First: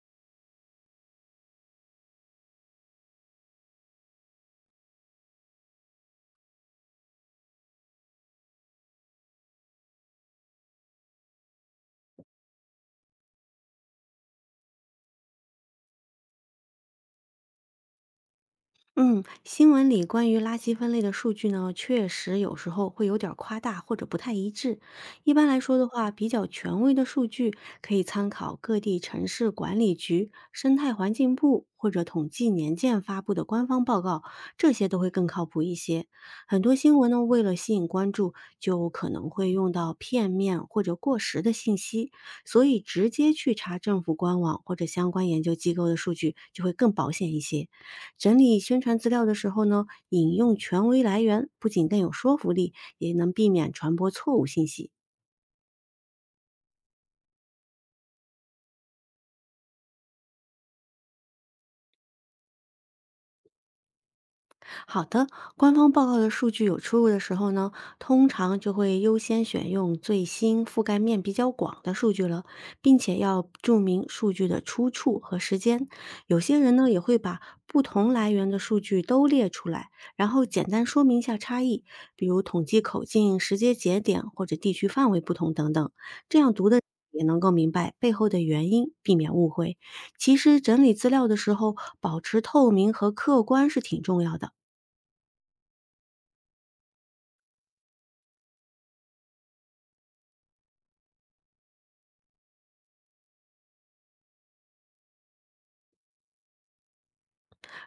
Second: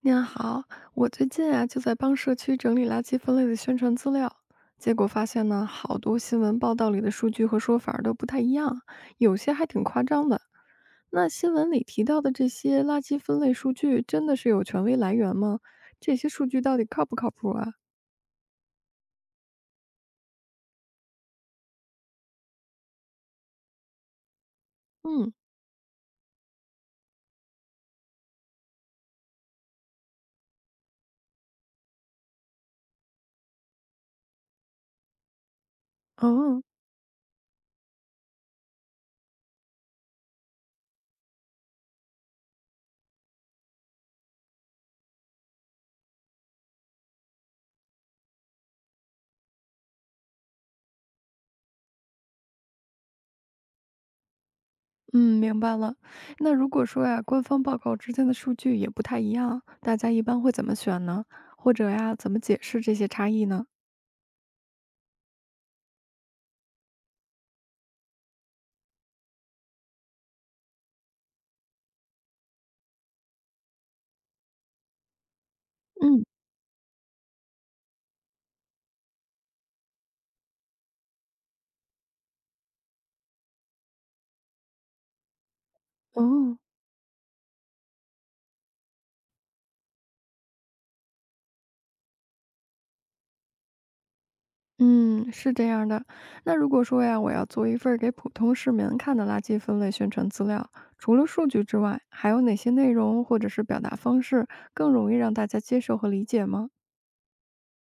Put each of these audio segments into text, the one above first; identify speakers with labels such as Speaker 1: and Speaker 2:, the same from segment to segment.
Speaker 1: 您好，我最近啊就在帮社区整理垃圾分类的宣传资料，结果发现呢，好多新闻报道里的数据和说法儿都不太一样，有些还挺夸张的。那新闻里提到的这些垃圾分类数据，真的是有权威来源吗？这些数据到底靠不靠谱啊？
Speaker 2: 嗯，新闻里关于垃圾分类的数据呢，确实有时候会有点儿夸大或者不太一致。
Speaker 1: 嗯，
Speaker 2: 一般来说的话，比较权威的数据可以参考各地城市管理局、生态环境部或者统计年鉴发布的官方报告，这些都会更靠谱一些。
Speaker 1: 哦，
Speaker 2: 很多新闻呢，为了吸引关注，就可能会用到片面或者过时的信息，所以直接去查政府官网或者相关研究机构的数据就会更保险一些。整理宣传资料的时候呢，引用权威来源，不仅更有说服力，也能避免传播错误信息。
Speaker 1: 嗯，明白了。那如果说呀，官方报告之间的数据也不太一样，大家一般会怎么选呢？或者呀，怎么解释这些差异呢？
Speaker 2: 好的，官方报告的数据有出入的时候呢，通常就会优先选用最新、覆盖面比较广的数据了，并且要注明数据的出处和时间。
Speaker 1: 嗯，
Speaker 2: 有些人呢也会把不同来源的数据都列出来，然后简单说明一下差异，比如统计口径、时间节点或者地区范围不同等等，这样
Speaker 1: 哦。
Speaker 2: 读的。也能够明白背后的原因，避免误会。其实整理资料的时候，保持透明和客观是挺重要的。
Speaker 1: 嗯，是这样的。那如果说呀，我要做一份儿给普通市民看的垃圾分类宣传资料，除了数据之外，还有哪些内容或者是表达方式更容易让大家接受和理解吗？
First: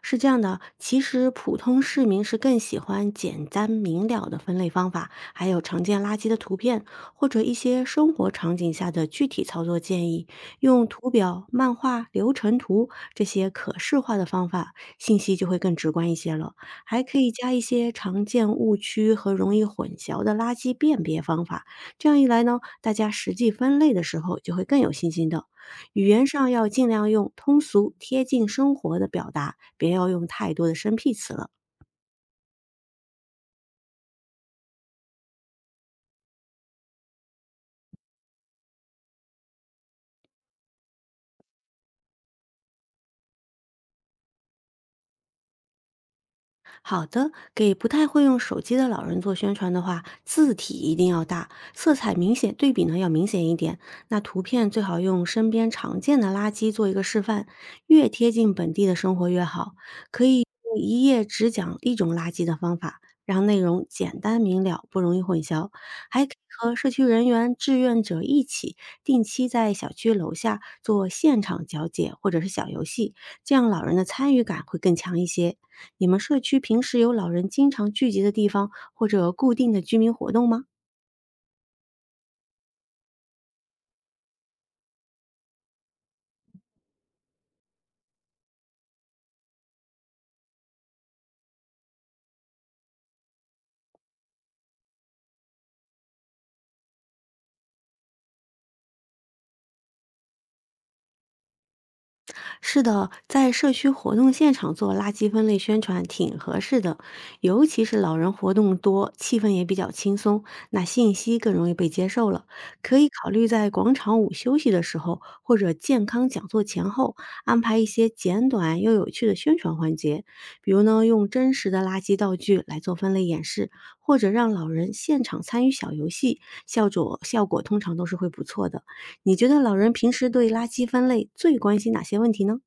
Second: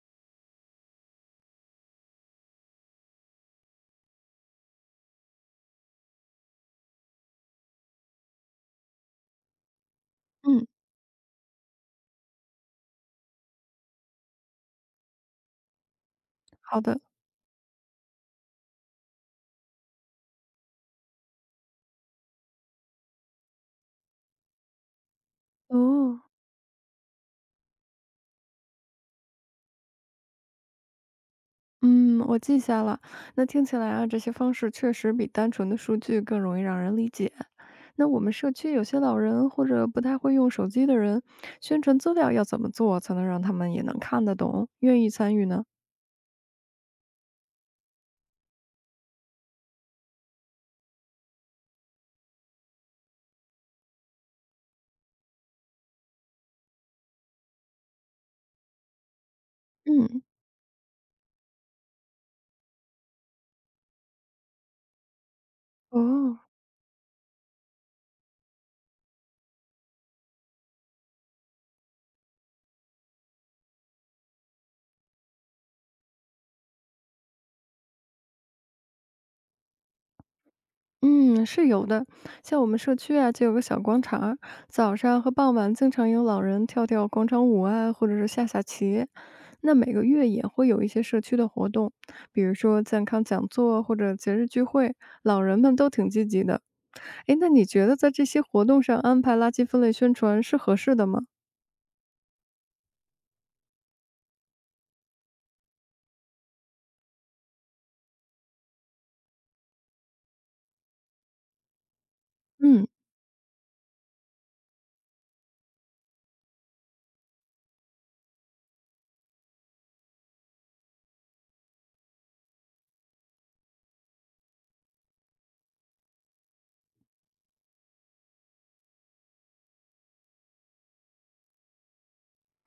Speaker 2: 是这样的，其实普通市民是更喜欢简单明了的分类方法，还有常见垃圾的图片，或者一些生活场景下的具体操作建议，
Speaker 1: 嗯，
Speaker 2: 用图表、漫画、流程图这些可视化的方法，信息就会更直观一些了。
Speaker 1: 好的。
Speaker 2: 还可以加一些常见误区和容易混淆的垃圾辨别方法，这样一来呢，大家实际分类的时候就会更有信心的。语
Speaker 1: 哦，
Speaker 2: 言上要尽量用通俗、贴近生活的表达，别要用太多的生僻词了。
Speaker 1: 嗯，我记下了。那听起来啊，这些方式确实比单纯的数据更容易让人理解。那我们社区有些老人或者不太会用手机的人，宣传资料要怎么做才能让他们也能看得懂，愿意参与呢？
Speaker 2: 好的，给不太会用手机的老人做宣传的话，字体一定要大，色彩明显，对比呢要明显一点。那图片最好用身边常见的垃圾做一个示范，越贴近本地的生活越好。
Speaker 1: 嗯。
Speaker 2: 可以用一页只讲一种垃圾的方法，让内容简单明了，不容易混淆。还可以
Speaker 1: 哦，
Speaker 2: 和社区人员、志愿者一起定期在小区楼下做现场讲解或者是小游戏，这样老人的参与感会更强一些。你们社区平时有老人经常聚集的地方，或者固定的居民活动吗？
Speaker 1: 嗯，是有的。像我们社区啊，就有个小广场儿早上和傍晚经常有老人跳跳广场舞啊，或者是下下棋。那每个月也会有一些社区的活动，比如说健康讲座或者节日聚会，老人们都挺积极的。诶，那你觉得在这些活动上安排垃圾分类宣传是合适的吗？
Speaker 2: 是的，在社区活动现场做垃圾分类宣传挺合适的，尤其是老人活动多，气氛也比较轻松，那信息更容易被接受了。
Speaker 1: 嗯。
Speaker 2: 可以考虑在广场舞休息的时候，或者健康讲座前后，安排一些简短又有趣的宣传环节，比如呢，用真实的垃圾道具来做分类演示，或者让老人现场参与小游戏，效果通常都是会不错的。你觉得老人平时对垃圾分类最关心哪些问题呢？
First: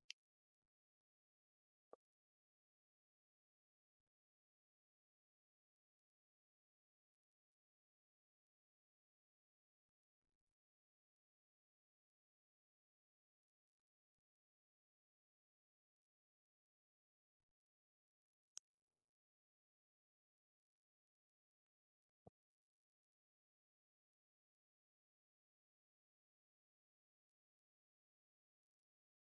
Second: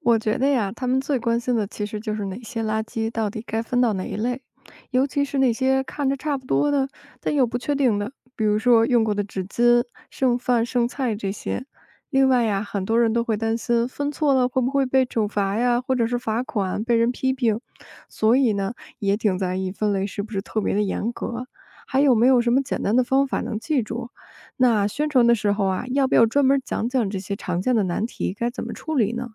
Speaker 1: 我觉得呀，他们最关心的其实就是哪些垃圾到底该分到哪一类，尤其是那些看着差不多的，但又不确定的，比如说用过的纸巾、剩饭、剩菜这些。另外呀，很多人都会担心分错了会不会被处罚呀，或者是罚款、被人批评，所以呢，也挺在意分类是不是特别的严格，还有没有什么简单的方法能记住。那宣传的时候啊，要不要专门讲讲这些常见的难题该怎么处理呢？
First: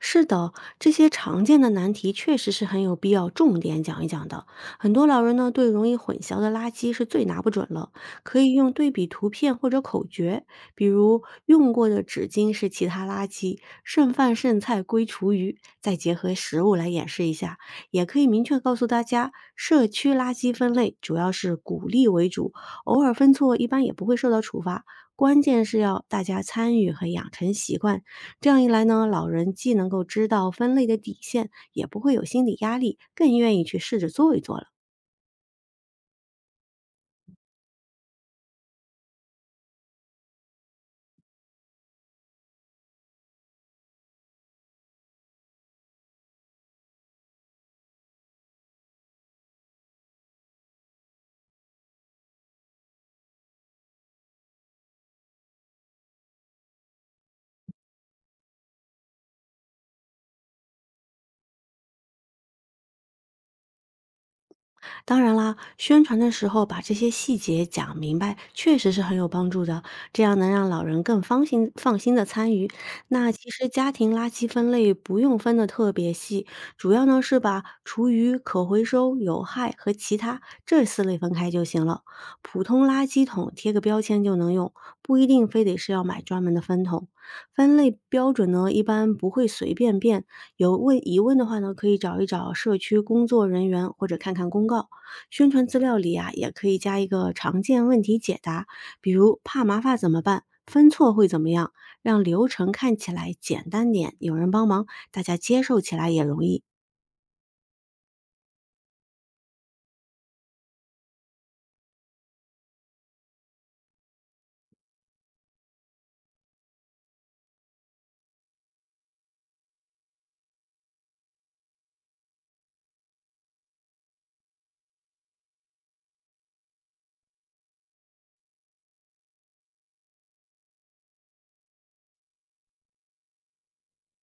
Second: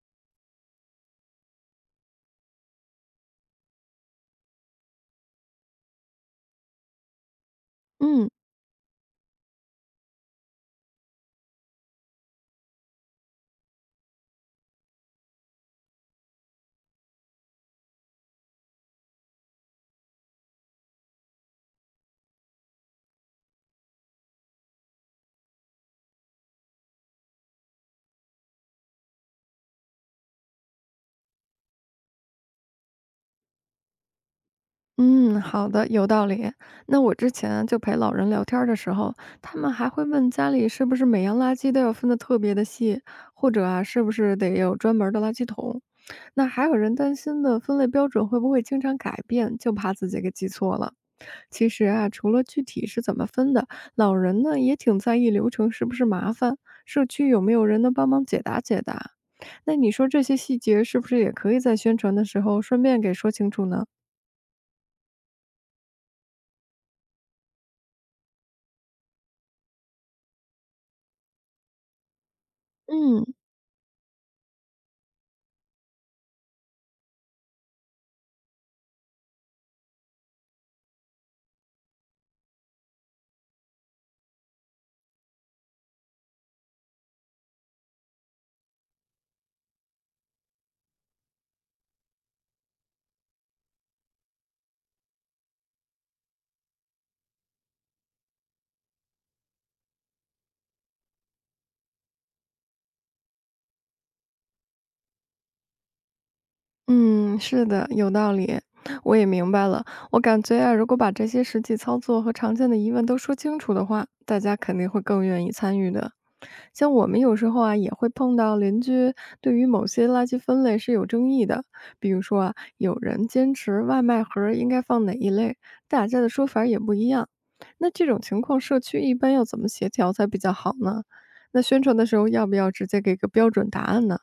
Speaker 2: 是的，这些常见的难题确实是很有必要重点讲一讲的。很多老人呢，对容易混淆的垃圾是最拿不准了，
Speaker 1: 嗯。
Speaker 2: 可以用对比图片或者口诀，比如用过的纸巾是其他垃圾，剩饭剩菜归厨余，再结合食物来演示一下。也可以明确告诉大家，社区垃圾分类主要是鼓励为主，偶尔分错一般也不会受到处罚。关键是要大家参与和养成习惯。这样一来呢，老人既能够知道分类的底线，也不会有心理压力，更愿意去试着做一做了。
Speaker 1: 嗯，好的，有道理。那我之前就陪老人聊天儿的时候，他们还会问家里是不是每样垃圾都要分得特别的细，或者啊，是不是得有专门儿的垃圾桶？那还有人担心的分类标准会不会经常改变，就怕自己给记错了。其实啊，除了具体是怎么分的，老人呢也挺在意流程是不是麻烦，社区有没有人能帮忙解答解答。那你说这些细节是不是也可以在宣传的时候顺便给说清楚呢？
Speaker 2: 当然啦，宣传的时候把这些细节讲明白，确实是很有帮助的，这样能让老人更放心的参与。
Speaker 1: 嗯
Speaker 2: 那其实家庭垃圾分类不用分的特别细，主要呢是把厨余、可回收、有害和其他这四类分开就行了。普通垃圾桶贴个标签就能用，不一定非得是要买专门的分桶。分类标准呢，一般不会随便变。有问疑问的话呢，可以找一找社区工作人员或者看看公告。宣传资料里啊，也可以加一个常见问题解答，比如怕麻烦怎么办，分错会怎么样，让流程看起来简单点，有人帮忙，大家接受起来也容易。
Speaker 1: 嗯，是的，有道理，我也明白了。我感觉啊，如果把这些实际操作和常见的疑问都说清楚的话，大家肯定会更愿意参与的。像我们有时候啊，也会碰到邻居对于某些垃圾分类是有争议的，比如说啊，有人坚持外卖盒儿应该放哪一类，大家的说法儿也不一样。那这种情况，社区一般要怎么协调才比较好呢？那宣传的时候要不要直接给个标准答案呢？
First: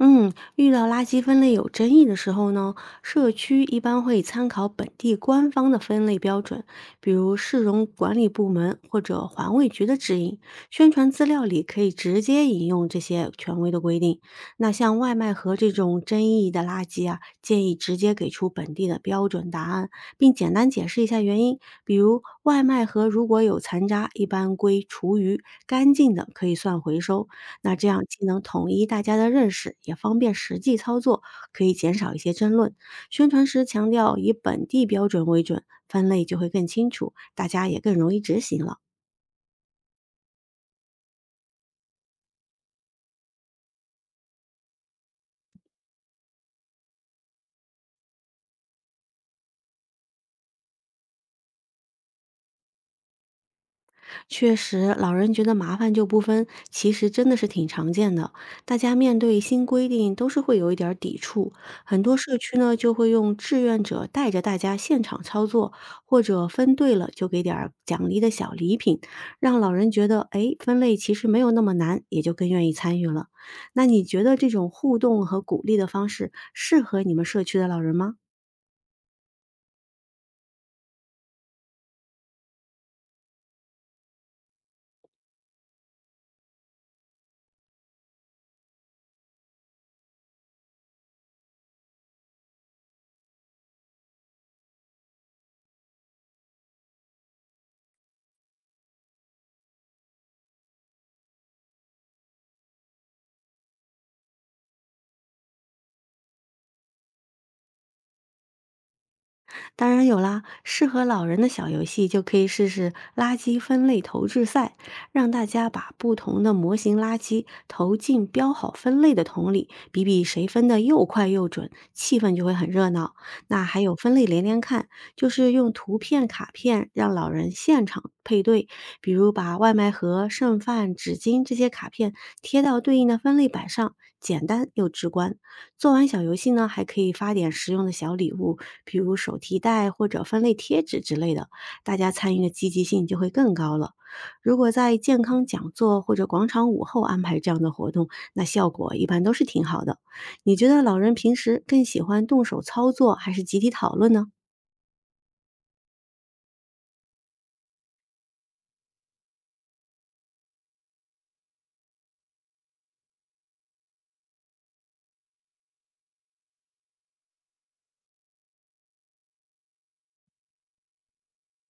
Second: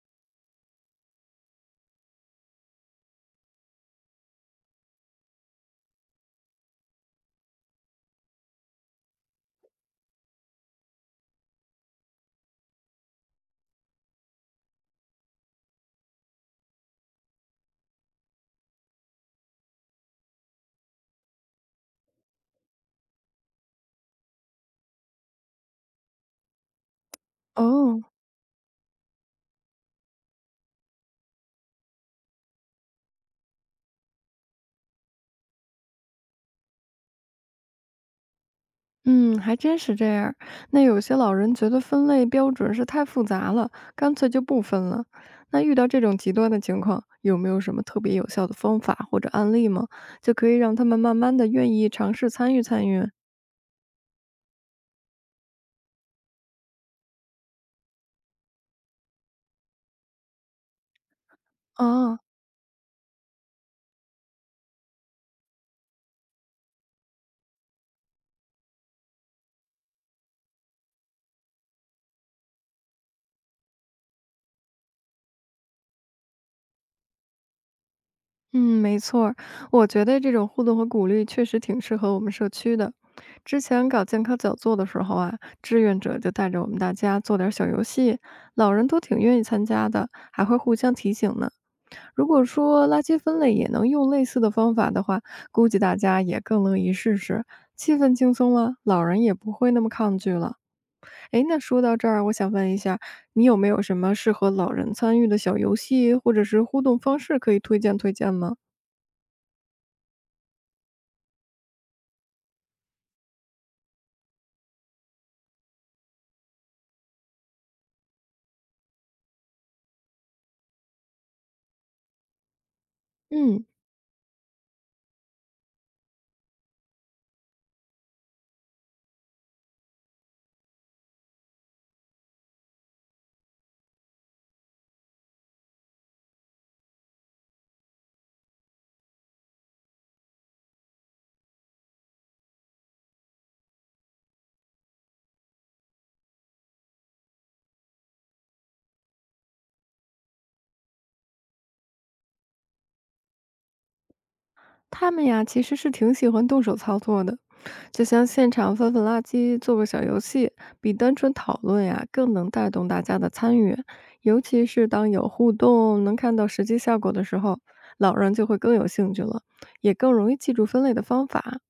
Speaker 2: 嗯，遇到垃圾分类有争议的时候呢，社区一般会参考本地官方的分类标准，比如市容管理部门或者环卫局的指引。宣传资料里可以直接引用这些权威的规定。那像外卖盒这种争议的垃圾啊，建议直接给出本地的标准答案，并简单解释一下原因。比如外卖盒如果有残渣，一般归厨余，干净的可以算回收。那这
Speaker 1: 哦，
Speaker 2: 样既能统一大家的认识，也方便实际操作，可以减少一些争论。宣传时强调以本地标准为准，分类就会更清楚，大家也更容易执行了。
Speaker 1: 嗯，还真是这样儿。那有些老人觉得分类标准是太复杂了，干脆就不分了。那遇到这种极端的情况，有没有什么特别有效的方法或者案例吗？就可以让他们慢慢的愿意尝试参与参与。
Speaker 2: 确实，老人觉得麻烦就不分，其实真的是挺常见的。大家面对新规定都是会有一点儿抵触，很多
Speaker 1: 啊？
Speaker 2: 社区呢就会用志愿者带着大家现场操作，或者分对了就给点儿奖励的小礼品，让老人觉得哎分类其实没有那么难，也就更愿意参与了。那你觉得这种互动和鼓励的方式适合你们社区的老人吗？
Speaker 1: 嗯，没错儿。我觉得这种互动和鼓励确实挺适合我们社区的。之前搞健康讲座的时候啊，志愿者就带着我们大家做点儿小游戏，老人都挺愿意参加的，还会互相提醒呢。如果说垃圾分类也能用类似的方法的话，估计大家也更乐意试试，气氛轻松了，老人也不会那么抗拒了。诶，那说到这儿，我想问一下，你有没有什么适合老人参与的小游戏或者是互动方式可以推荐推荐吗？
Speaker 2: 当然有啦，适合老人的小游戏就可以试试垃圾分类投掷赛，让大家把不同的模型垃圾投进标好分类的桶里，比比谁分的又快又准，气氛就会很热闹。那
Speaker 1: 嗯。
Speaker 2: 还有分类连连看，就是用图片卡片让老人现场配对，比如把外卖盒、剩饭、纸巾这些卡片贴到对应的分类板上，简单又直观。做完小游戏呢，还可以发点实用的小礼物，比如手提袋或者分类贴纸之类的，大家参与的积极性就会更高了。如果在健康讲座或者广场舞后安排这样的活动，那效果一般都是挺好的。你觉得老人平时更喜欢动手操作还是集体讨论呢？
Speaker 1: 他们呀，其实是挺喜欢动手操作的，就像现场翻翻垃圾、做个小游戏，比单纯讨论呀更能带动大家的参与。尤其是当有互动、能看到实际效果的时候，老人就会更有兴趣了，也更容易记住分类的方法。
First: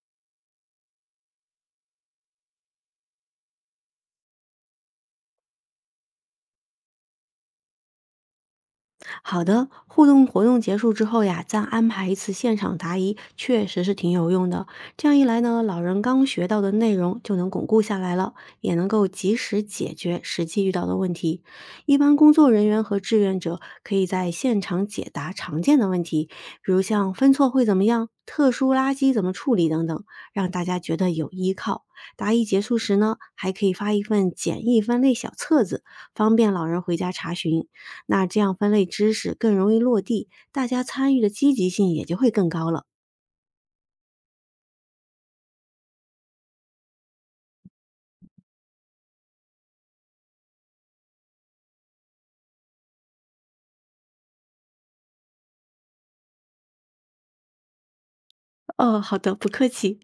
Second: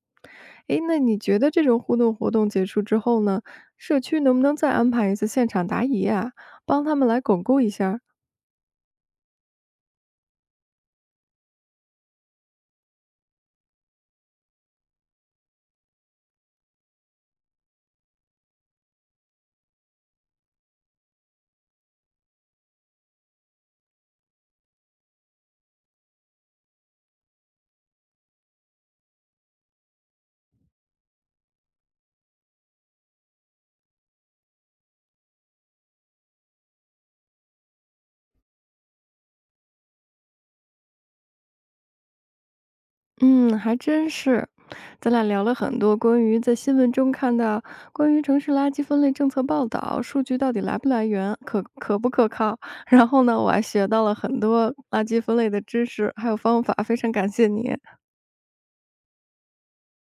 Speaker 1: 诶，那你觉得这种互动活动结束之后呢，社区能不能再安排一次现场答疑啊，帮他们来巩固一下儿。
Speaker 2: 好的，互动活动结束之后呀，再安排一次现场答疑，确实是挺有用的。这样一来呢，老人刚学到的内容就能巩固下来了，也能够及时解决实际遇到的问题。一般工作人员和志愿者可以在现场解答常见的问题，比如像分错会怎么样、特殊垃圾怎么处理等等，让大家觉得有依靠。答疑结束时呢，还可以发一份简易分类小册子，方便老人回家查询。那这样分类知识更容易落地，大家参与的积极性也就会更高了。
Speaker 1: 嗯，还真是。咱俩聊了很多关于在新闻中看到关于城市垃圾分类政策报道，数据到底来不来源，可不可靠。然后呢，我还学到了很多垃圾分类的知识，还有方法，非常感谢你。
Speaker 2: 哦，好的，不客气。